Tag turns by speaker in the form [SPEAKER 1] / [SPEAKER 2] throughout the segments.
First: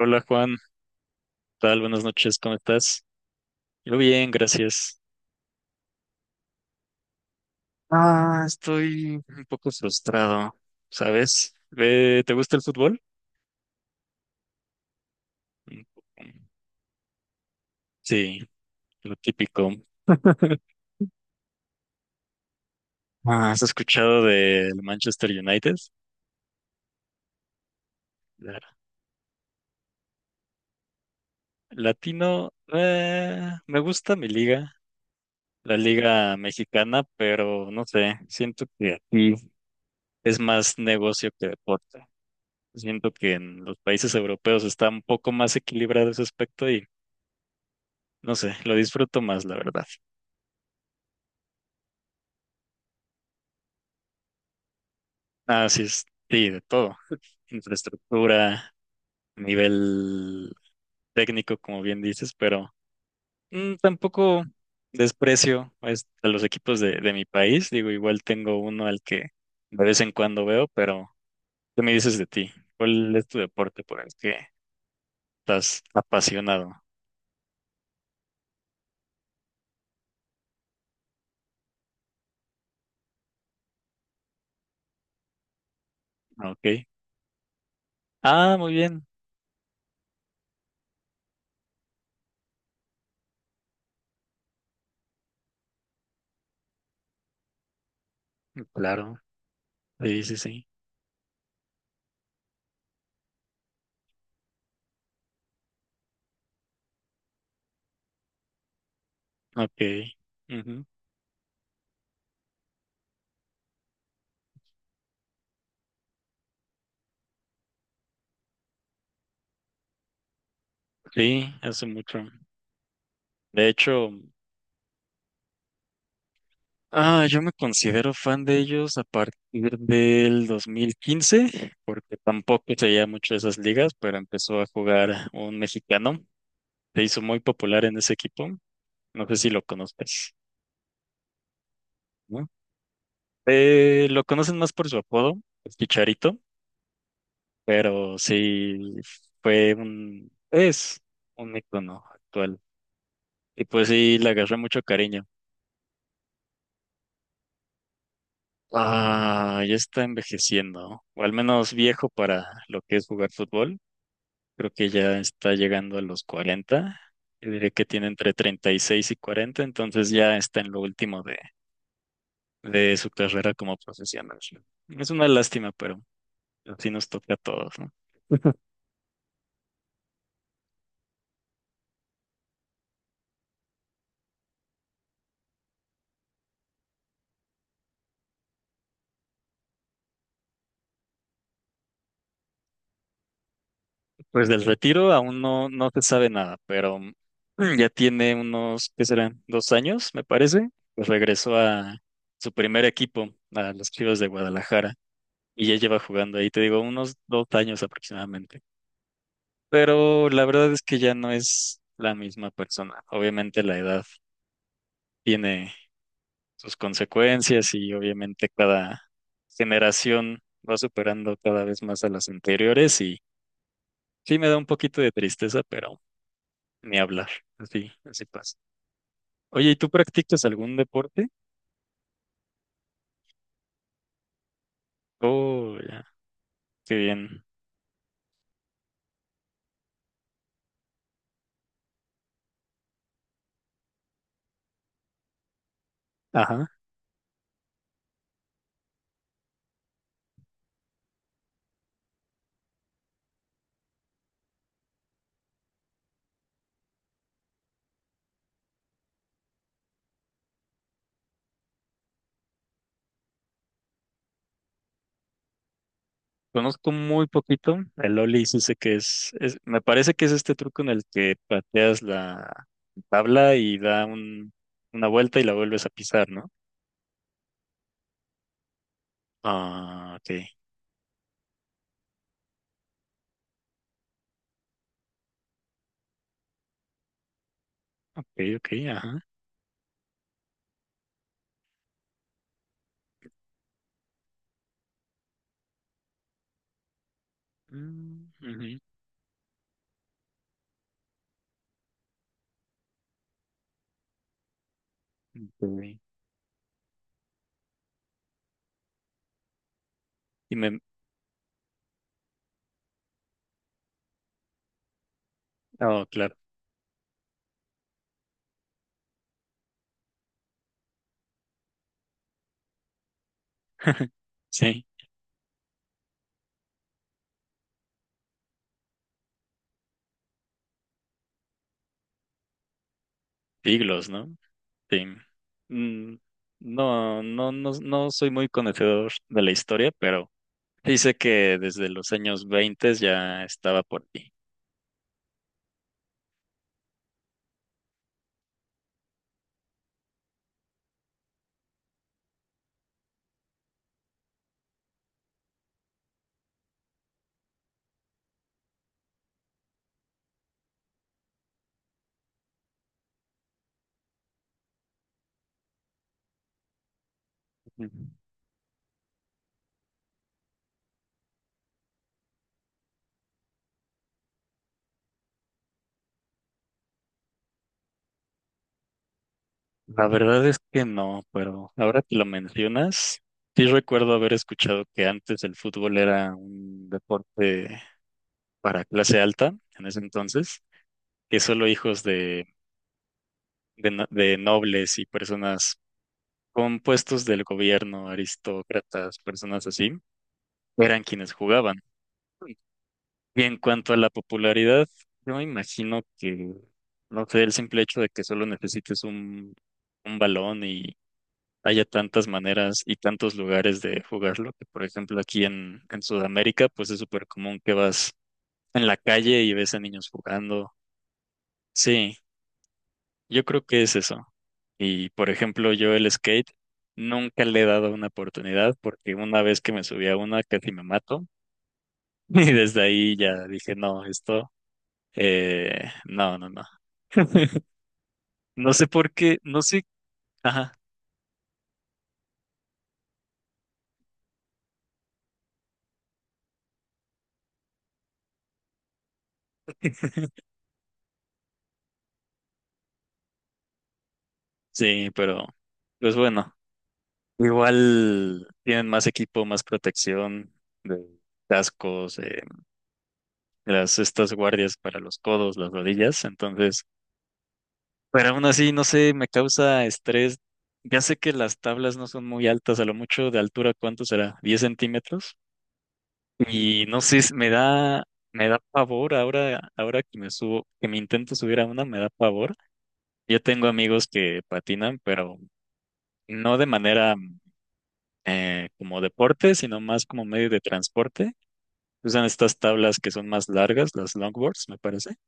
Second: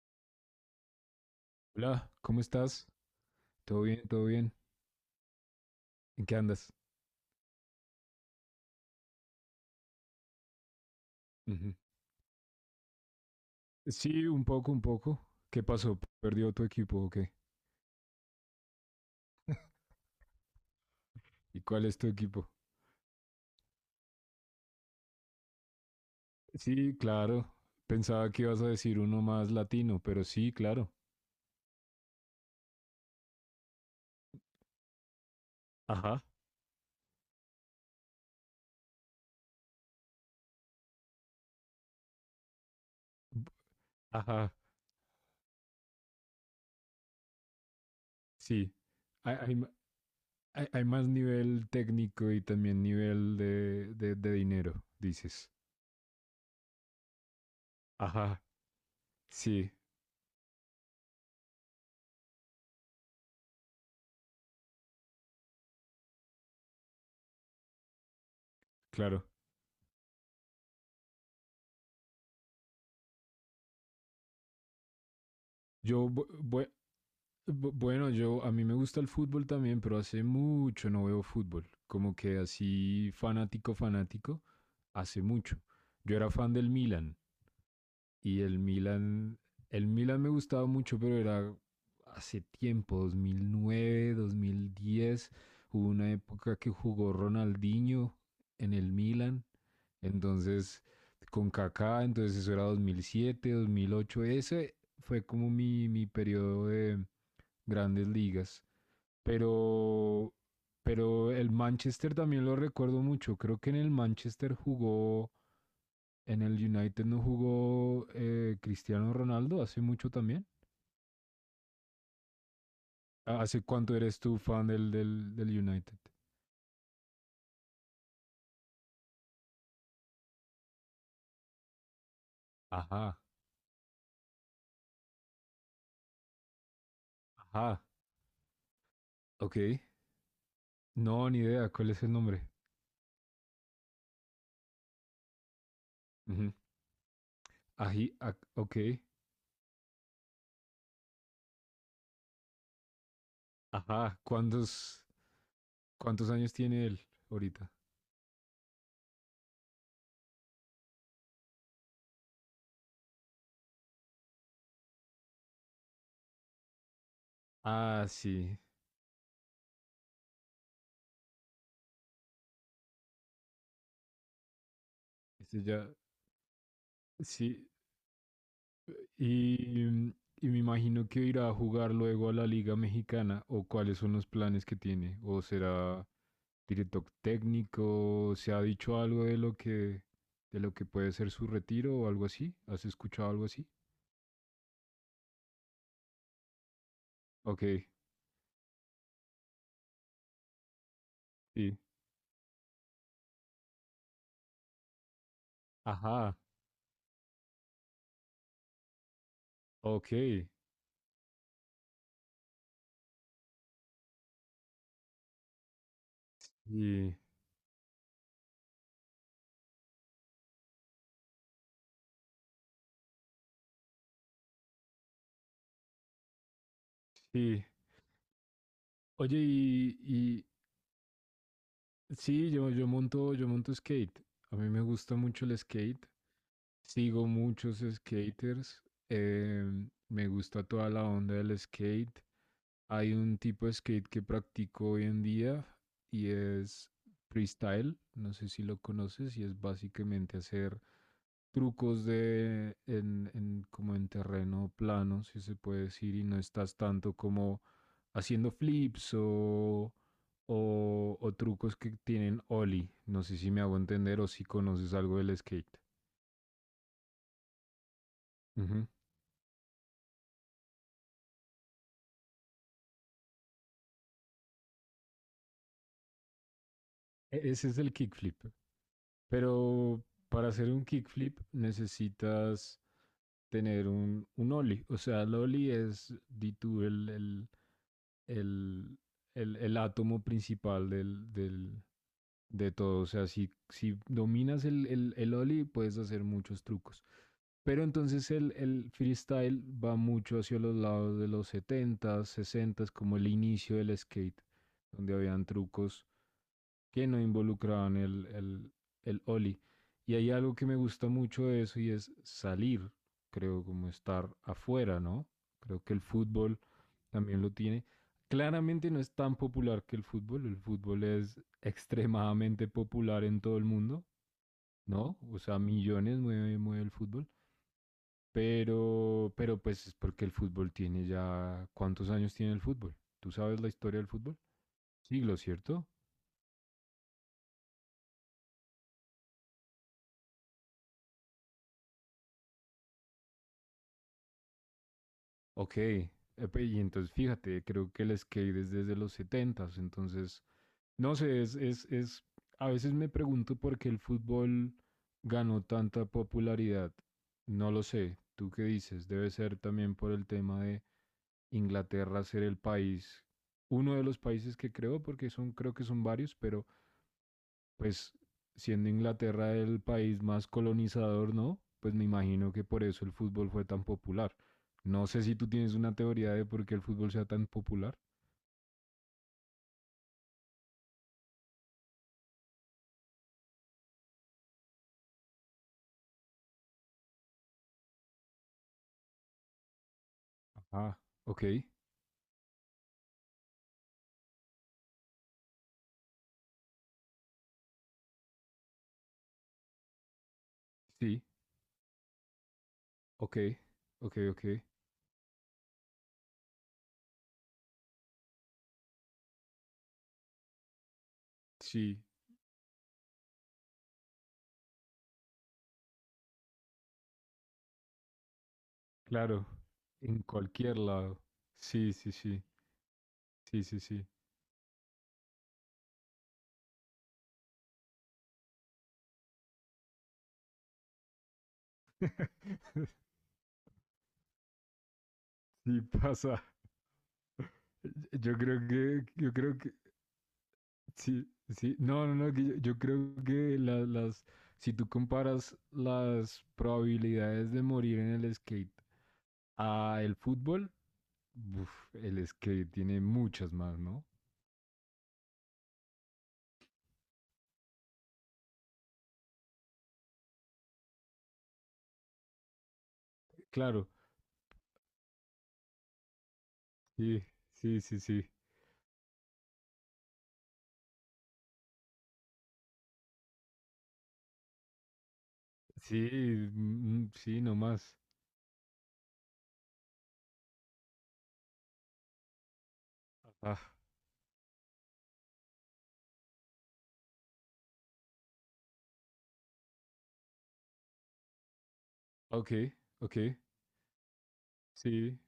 [SPEAKER 1] Hola Juan, ¿qué tal? Buenas
[SPEAKER 2] Hola,
[SPEAKER 1] noches,
[SPEAKER 2] ¿cómo
[SPEAKER 1] ¿cómo
[SPEAKER 2] estás?
[SPEAKER 1] estás?
[SPEAKER 2] ¿Todo
[SPEAKER 1] Yo
[SPEAKER 2] bien? ¿Todo
[SPEAKER 1] bien,
[SPEAKER 2] bien?
[SPEAKER 1] gracias.
[SPEAKER 2] ¿En qué andas?
[SPEAKER 1] Ah, estoy un poco frustrado, ¿sabes?
[SPEAKER 2] Ujú.
[SPEAKER 1] Ve, ¿te gusta el fútbol?
[SPEAKER 2] Sí, un poco, un poco. ¿Qué
[SPEAKER 1] Un
[SPEAKER 2] pasó?
[SPEAKER 1] poco.
[SPEAKER 2] ¿Perdió tu equipo o qué?
[SPEAKER 1] Sí, lo típico.
[SPEAKER 2] ¿Y cuál es tu equipo?
[SPEAKER 1] Ah, ¿has escuchado del Manchester United?
[SPEAKER 2] Sí, claro. Pensaba que ibas a
[SPEAKER 1] Claro.
[SPEAKER 2] decir uno más latino, pero sí, claro.
[SPEAKER 1] Latino, me gusta mi liga, la
[SPEAKER 2] Ajá,
[SPEAKER 1] liga mexicana, pero no sé, siento que aquí es más negocio que deporte. Siento que en los países
[SPEAKER 2] ajá,
[SPEAKER 1] europeos está un poco más equilibrado ese aspecto y no sé,
[SPEAKER 2] sí.
[SPEAKER 1] lo disfruto
[SPEAKER 2] Hay,
[SPEAKER 1] más, la verdad.
[SPEAKER 2] hay más nivel técnico y también nivel de dinero, dices.
[SPEAKER 1] Así es, sí, de todo.
[SPEAKER 2] Ajá,
[SPEAKER 1] Infraestructura,
[SPEAKER 2] sí,
[SPEAKER 1] nivel técnico, como bien dices, pero tampoco desprecio pues, a los equipos de mi país. Digo, igual tengo uno al
[SPEAKER 2] claro.
[SPEAKER 1] que de vez en cuando veo, pero ¿qué me dices de ti? ¿Cuál es tu deporte por el que estás
[SPEAKER 2] Yo vo- voy,
[SPEAKER 1] apasionado?
[SPEAKER 2] Bueno, yo a mí me gusta el fútbol también, pero hace mucho no veo fútbol. Como que así fanático, fanático, hace mucho. Yo era
[SPEAKER 1] Ah,
[SPEAKER 2] fan del
[SPEAKER 1] ok.
[SPEAKER 2] Milan y
[SPEAKER 1] Ah, muy bien.
[SPEAKER 2] El Milan me gustaba mucho, pero era hace tiempo, 2009, 2010. Hubo una época que jugó Ronaldinho en el
[SPEAKER 1] Claro.
[SPEAKER 2] Milan,
[SPEAKER 1] Sí, sí, sí.
[SPEAKER 2] entonces con Kaká, entonces eso era 2007, 2008. Ese fue como mi periodo de grandes ligas.
[SPEAKER 1] Ok.
[SPEAKER 2] Pero,
[SPEAKER 1] Ujú.
[SPEAKER 2] pero el Manchester también lo recuerdo mucho. Creo que en el Manchester jugó, en el United no jugó Cristiano Ronaldo hace mucho también.
[SPEAKER 1] Sí, hace mucho.
[SPEAKER 2] Ah, ¿hace
[SPEAKER 1] De
[SPEAKER 2] cuánto
[SPEAKER 1] hecho.
[SPEAKER 2] eres tú fan del United?
[SPEAKER 1] Ah, yo me considero fan de ellos a partir del 2015, porque tampoco seguía
[SPEAKER 2] Ajá,
[SPEAKER 1] mucho esas ligas, pero empezó a jugar un mexicano. Se hizo muy
[SPEAKER 2] ajá,
[SPEAKER 1] popular en ese equipo. No sé si
[SPEAKER 2] ok.
[SPEAKER 1] lo conoces,
[SPEAKER 2] No, ni idea, ¿cuál es el nombre?
[SPEAKER 1] ¿no? Lo conocen más por su apodo, el Chicharito,
[SPEAKER 2] Ujú.
[SPEAKER 1] pero
[SPEAKER 2] Ok,
[SPEAKER 1] sí es un icono actual. Y pues sí,
[SPEAKER 2] ajá.
[SPEAKER 1] le agarré mucho cariño.
[SPEAKER 2] ¿Cuántos años tiene él ahorita?
[SPEAKER 1] Ah, ya está envejeciendo, o al menos viejo para lo que es jugar fútbol. Creo que ya está llegando a los 40. Yo diría que
[SPEAKER 2] Ah,
[SPEAKER 1] tiene entre
[SPEAKER 2] sí,
[SPEAKER 1] 36 y 40, entonces ya está en lo último de su carrera como profesional. Es una
[SPEAKER 2] ese
[SPEAKER 1] lástima,
[SPEAKER 2] ya,
[SPEAKER 1] pero así nos toca a
[SPEAKER 2] sí.
[SPEAKER 1] todos, ¿no?
[SPEAKER 2] Y, y me imagino que irá a jugar luego a la Liga Mexicana o cuáles son los planes que tiene. O será director técnico, ¿se ha dicho algo de lo que puede ser su retiro o algo así? ¿Has escuchado algo así?
[SPEAKER 1] Pues del retiro aún no, no se sabe nada, pero
[SPEAKER 2] Ok,
[SPEAKER 1] ya tiene unos, ¿qué serán? 2 años, me parece. Pues regresó
[SPEAKER 2] sí.
[SPEAKER 1] a su primer equipo, a los Chivas de Guadalajara, y ya lleva
[SPEAKER 2] Ajá,
[SPEAKER 1] jugando ahí, te digo, unos 2 años aproximadamente.
[SPEAKER 2] ok.
[SPEAKER 1] Pero la verdad es que ya no es la misma persona. Obviamente la edad tiene sus
[SPEAKER 2] Y
[SPEAKER 1] consecuencias y obviamente cada generación va superando cada vez más a las anteriores y sí me da un poquito de tristeza, pero ni hablar.
[SPEAKER 2] sí.
[SPEAKER 1] Así, así pasa. Oye, ¿y tú
[SPEAKER 2] Oye,
[SPEAKER 1] practicas algún deporte?
[SPEAKER 2] y sí, yo monto skate. A mí me gusta mucho el
[SPEAKER 1] Oh, ya,
[SPEAKER 2] skate.
[SPEAKER 1] qué
[SPEAKER 2] Sigo
[SPEAKER 1] bien.
[SPEAKER 2] muchos skaters. Me gusta toda la onda del skate. Hay un tipo de skate que practico hoy en día y es freestyle. No sé si lo conoces y es básicamente hacer trucos como en terreno plano, si se puede decir, y no estás tanto como haciendo o trucos que tienen ollie. No sé si me hago entender o si conoces algo del skate.
[SPEAKER 1] Conozco muy poquito. El Ollie sí sé
[SPEAKER 2] Ujú.
[SPEAKER 1] que me parece que es este truco en el que pateas la tabla y da una vuelta y la vuelves a pisar, ¿no?
[SPEAKER 2] Ese es el kickflip. Pero
[SPEAKER 1] Ah, ok.
[SPEAKER 2] para hacer un kickflip necesitas tener un ollie. O sea, el ollie es, di tú,
[SPEAKER 1] Ok, ok,
[SPEAKER 2] el,
[SPEAKER 1] ajá.
[SPEAKER 2] el átomo principal de todo. O sea, si, si dominas el ollie, puedes hacer muchos trucos. Pero
[SPEAKER 1] Mm,
[SPEAKER 2] entonces
[SPEAKER 1] ujú,
[SPEAKER 2] el freestyle va mucho hacia los lados de los setentas, sesentas, como el inicio del skate, donde habían
[SPEAKER 1] ok.
[SPEAKER 2] trucos que no involucraban el Oli. Y hay algo
[SPEAKER 1] Y
[SPEAKER 2] que me
[SPEAKER 1] me,
[SPEAKER 2] gusta mucho de eso y es salir, creo, como estar afuera, ¿no? Creo que el
[SPEAKER 1] oh, claro.
[SPEAKER 2] fútbol también lo tiene. Claramente no es tan popular que el fútbol es extremadamente popular en todo el mundo,
[SPEAKER 1] Sí,
[SPEAKER 2] ¿no? O sea, millones mueve, mueve el fútbol, pero pues es porque el fútbol tiene ya... ¿Cuántos años tiene el fútbol? ¿Tú sabes la historia del
[SPEAKER 1] siglos, ¿no?
[SPEAKER 2] fútbol?
[SPEAKER 1] Sí.
[SPEAKER 2] Siglos, ¿cierto?
[SPEAKER 1] Mm, no, no, no, no soy muy conocedor de la historia, pero dice que desde los años 20 ya estaba por aquí.
[SPEAKER 2] Ok, epe, y entonces fíjate, creo que el skate es desde los setentas, entonces, no sé, es, a veces me pregunto por qué el fútbol ganó tanta popularidad, no lo sé, ¿tú qué dices? Debe ser también por el tema de Inglaterra ser el país, uno de los países que creó, porque son, creo que son varios, pero pues siendo Inglaterra el país más colonizador, ¿no? Pues me imagino que por eso el fútbol fue tan popular. No sé si tú tienes una teoría de por qué el fútbol sea tan popular.
[SPEAKER 1] La verdad es que no, pero ahora que lo mencionas, sí recuerdo haber escuchado que antes el fútbol era un deporte para clase alta, en ese entonces,
[SPEAKER 2] Ah,
[SPEAKER 1] que
[SPEAKER 2] ok,
[SPEAKER 1] solo hijos de, no- de nobles y personas con puestos del gobierno, aristócratas, personas así, eran
[SPEAKER 2] sí,
[SPEAKER 1] quienes jugaban.
[SPEAKER 2] ok,
[SPEAKER 1] Y en cuanto a la
[SPEAKER 2] ok, ok.
[SPEAKER 1] popularidad, yo me imagino que, no sé, el simple hecho de que solo necesites un balón y haya
[SPEAKER 2] Sí,
[SPEAKER 1] tantas maneras y tantos lugares de jugarlo, que por ejemplo aquí en Sudamérica, pues es súper común que vas en la calle
[SPEAKER 2] claro,
[SPEAKER 1] y ves a niños
[SPEAKER 2] en
[SPEAKER 1] jugando.
[SPEAKER 2] cualquier lado. Sí, sí,
[SPEAKER 1] Sí,
[SPEAKER 2] sí,
[SPEAKER 1] yo creo
[SPEAKER 2] sí, sí,
[SPEAKER 1] que es
[SPEAKER 2] sí.
[SPEAKER 1] eso. Y por ejemplo, yo el skate nunca le he dado una oportunidad porque una vez que me subí a una casi me mato y desde ahí ya dije, no, esto,
[SPEAKER 2] Sí
[SPEAKER 1] no,
[SPEAKER 2] pasa.
[SPEAKER 1] no, no.
[SPEAKER 2] Yo creo
[SPEAKER 1] No sé
[SPEAKER 2] que,
[SPEAKER 1] por
[SPEAKER 2] yo
[SPEAKER 1] qué,
[SPEAKER 2] creo
[SPEAKER 1] no
[SPEAKER 2] que,
[SPEAKER 1] sé, ajá,
[SPEAKER 2] Sí, sí, no, no, no, yo creo que las, si tú comparas las probabilidades de morir en el skate a el fútbol, uf, el skate tiene muchas más, ¿no?
[SPEAKER 1] sí, pero pues bueno. Igual tienen más equipo, más protección de cascos,
[SPEAKER 2] Claro,
[SPEAKER 1] las estas guardias para los codos, las rodillas, entonces,
[SPEAKER 2] sí, sí, sí,
[SPEAKER 1] pero
[SPEAKER 2] sí,
[SPEAKER 1] aún así, no sé, me causa estrés. Ya sé que las tablas no son muy altas, a lo mucho de altura, ¿cuánto será? ¿10 centímetros?
[SPEAKER 2] sí,
[SPEAKER 1] Y no
[SPEAKER 2] mm,
[SPEAKER 1] sé, si
[SPEAKER 2] sí,
[SPEAKER 1] me
[SPEAKER 2] no más.
[SPEAKER 1] da, me da pavor ahora, que me intento subir a una, me da pavor. Yo tengo
[SPEAKER 2] Ah,
[SPEAKER 1] amigos que patinan, pero no de manera como deporte, sino más como medio de transporte. Usan
[SPEAKER 2] ok,
[SPEAKER 1] estas tablas que
[SPEAKER 2] ok,
[SPEAKER 1] son más largas, las longboards, me parece.
[SPEAKER 2] sí,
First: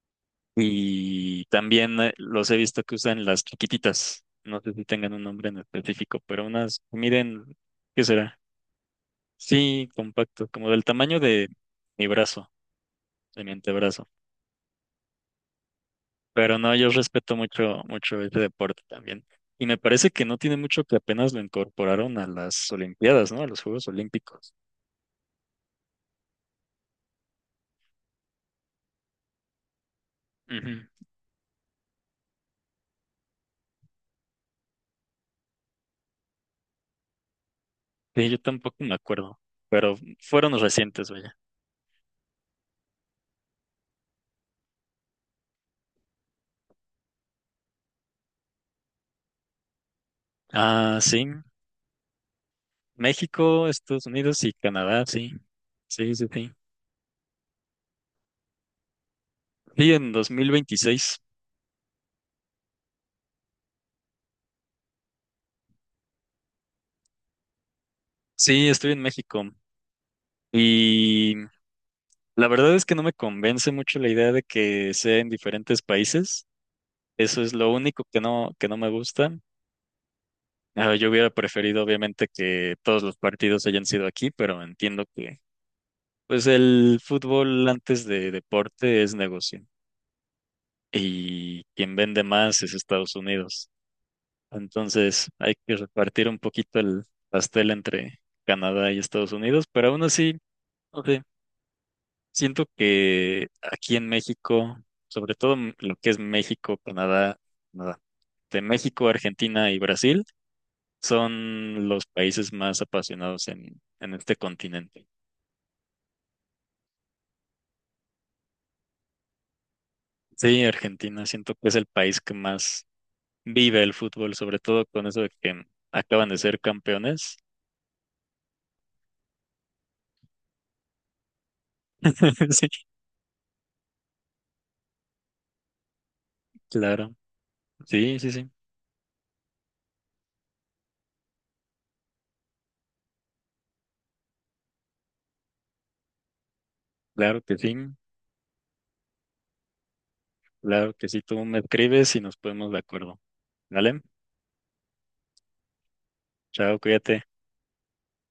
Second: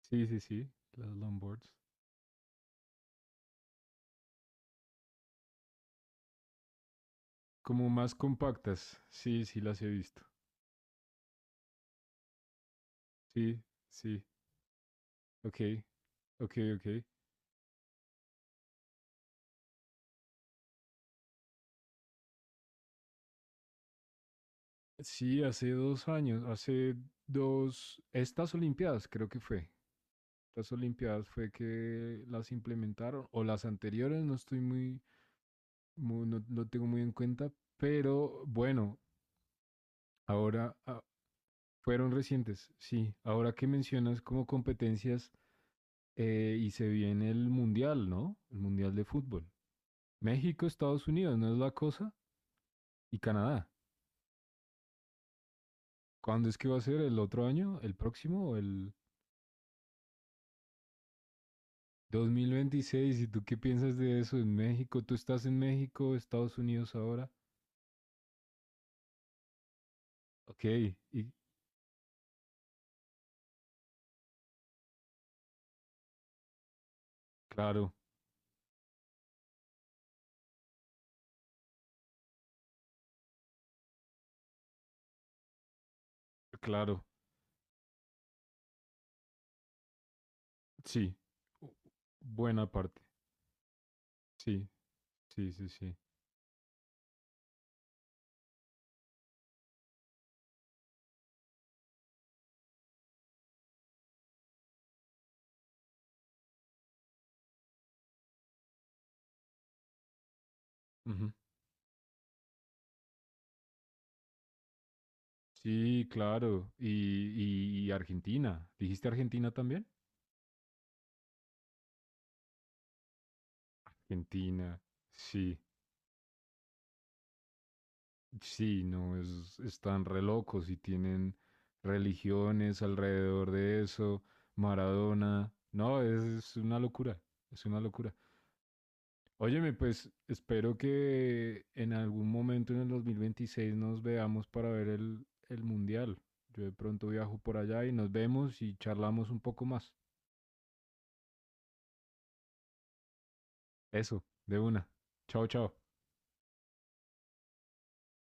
[SPEAKER 2] sí, sí, sí, las
[SPEAKER 1] Y
[SPEAKER 2] longboards.
[SPEAKER 1] también los he visto que usan las chiquititas. No sé si tengan un nombre en específico, pero unas, miren,
[SPEAKER 2] Como
[SPEAKER 1] ¿qué
[SPEAKER 2] más
[SPEAKER 1] será?
[SPEAKER 2] compactas, sí, sí, las he
[SPEAKER 1] Sí,
[SPEAKER 2] visto,
[SPEAKER 1] compacto, como del tamaño de mi brazo, de mi
[SPEAKER 2] sí,
[SPEAKER 1] antebrazo.
[SPEAKER 2] sí, ok, ok,
[SPEAKER 1] Pero no, yo
[SPEAKER 2] ok.
[SPEAKER 1] respeto mucho, mucho este deporte también. Y me parece que no tiene mucho que apenas lo incorporaron a las Olimpiadas, ¿no? A los Juegos Olímpicos.
[SPEAKER 2] Sí, hace dos años, hace dos, estas Olimpiadas creo que fue, estas
[SPEAKER 1] Ujú.
[SPEAKER 2] Olimpiadas fue que las implementaron, o las anteriores, no estoy no lo tengo muy en cuenta,
[SPEAKER 1] Sí, yo
[SPEAKER 2] pero
[SPEAKER 1] tampoco me
[SPEAKER 2] bueno,
[SPEAKER 1] acuerdo, pero fueron
[SPEAKER 2] ahora ah,
[SPEAKER 1] recientes, vaya.
[SPEAKER 2] fueron recientes, sí, ahora que mencionas como competencias y se viene el Mundial, ¿no? El Mundial de Fútbol. México,
[SPEAKER 1] Ah,
[SPEAKER 2] Estados
[SPEAKER 1] sí.
[SPEAKER 2] Unidos, ¿no es la cosa? Y
[SPEAKER 1] México,
[SPEAKER 2] Canadá.
[SPEAKER 1] Estados Unidos y Canadá, sí. Sí, sí,
[SPEAKER 2] ¿Cuándo
[SPEAKER 1] sí.
[SPEAKER 2] es que va a ser? ¿El otro año? ¿El próximo? ¿O el...
[SPEAKER 1] Sí, en 2026.
[SPEAKER 2] 2026, ¿y tú qué piensas de eso en México? ¿Tú estás en México, Estados Unidos ahora?
[SPEAKER 1] Sí, estoy en México.
[SPEAKER 2] Ok, y
[SPEAKER 1] Y la verdad es que no me convence mucho la idea de que sea en diferentes países. Eso es lo
[SPEAKER 2] claro,
[SPEAKER 1] único que no me gusta. Ah, yo hubiera preferido, obviamente, que todos los partidos hayan sido aquí, pero entiendo que, pues, el
[SPEAKER 2] claro,
[SPEAKER 1] fútbol antes de deporte es negocio.
[SPEAKER 2] sí.
[SPEAKER 1] Y
[SPEAKER 2] U-
[SPEAKER 1] quien vende más
[SPEAKER 2] buena
[SPEAKER 1] es
[SPEAKER 2] parte.
[SPEAKER 1] Estados Unidos.
[SPEAKER 2] Sí,
[SPEAKER 1] Entonces
[SPEAKER 2] sí,
[SPEAKER 1] hay
[SPEAKER 2] sí,
[SPEAKER 1] que
[SPEAKER 2] sí.
[SPEAKER 1] repartir un poquito el pastel entre Canadá y Estados Unidos, pero aún así, no sé, siento que aquí en México, sobre todo lo que es México, Canadá, Canadá, de México, Argentina y Brasil,
[SPEAKER 2] Ujú.
[SPEAKER 1] son los países más apasionados en este continente.
[SPEAKER 2] Sí, claro. Y, y Argentina. ¿Dijiste Argentina también?
[SPEAKER 1] Sí, Argentina, siento que es el país que más vive el fútbol, sobre
[SPEAKER 2] Argentina,
[SPEAKER 1] todo con eso de
[SPEAKER 2] sí.
[SPEAKER 1] que acaban de ser campeones.
[SPEAKER 2] Sí, no, es, están re locos y tienen
[SPEAKER 1] Sí,
[SPEAKER 2] religiones alrededor de eso. Maradona. No, es una
[SPEAKER 1] claro.
[SPEAKER 2] locura. Es una locura.
[SPEAKER 1] Sí, sí, sí,
[SPEAKER 2] Óyeme, pues espero que en algún momento en el 2026 nos veamos para ver el mundial. Yo de pronto viajo
[SPEAKER 1] claro que
[SPEAKER 2] por
[SPEAKER 1] sí.
[SPEAKER 2] allá y nos vemos y charlamos un poco más.
[SPEAKER 1] Claro que sí, tú me escribes y nos ponemos de acuerdo. ¿Vale?
[SPEAKER 2] Eso, de una. Chao, chao.
[SPEAKER 1] Chao, cuídate.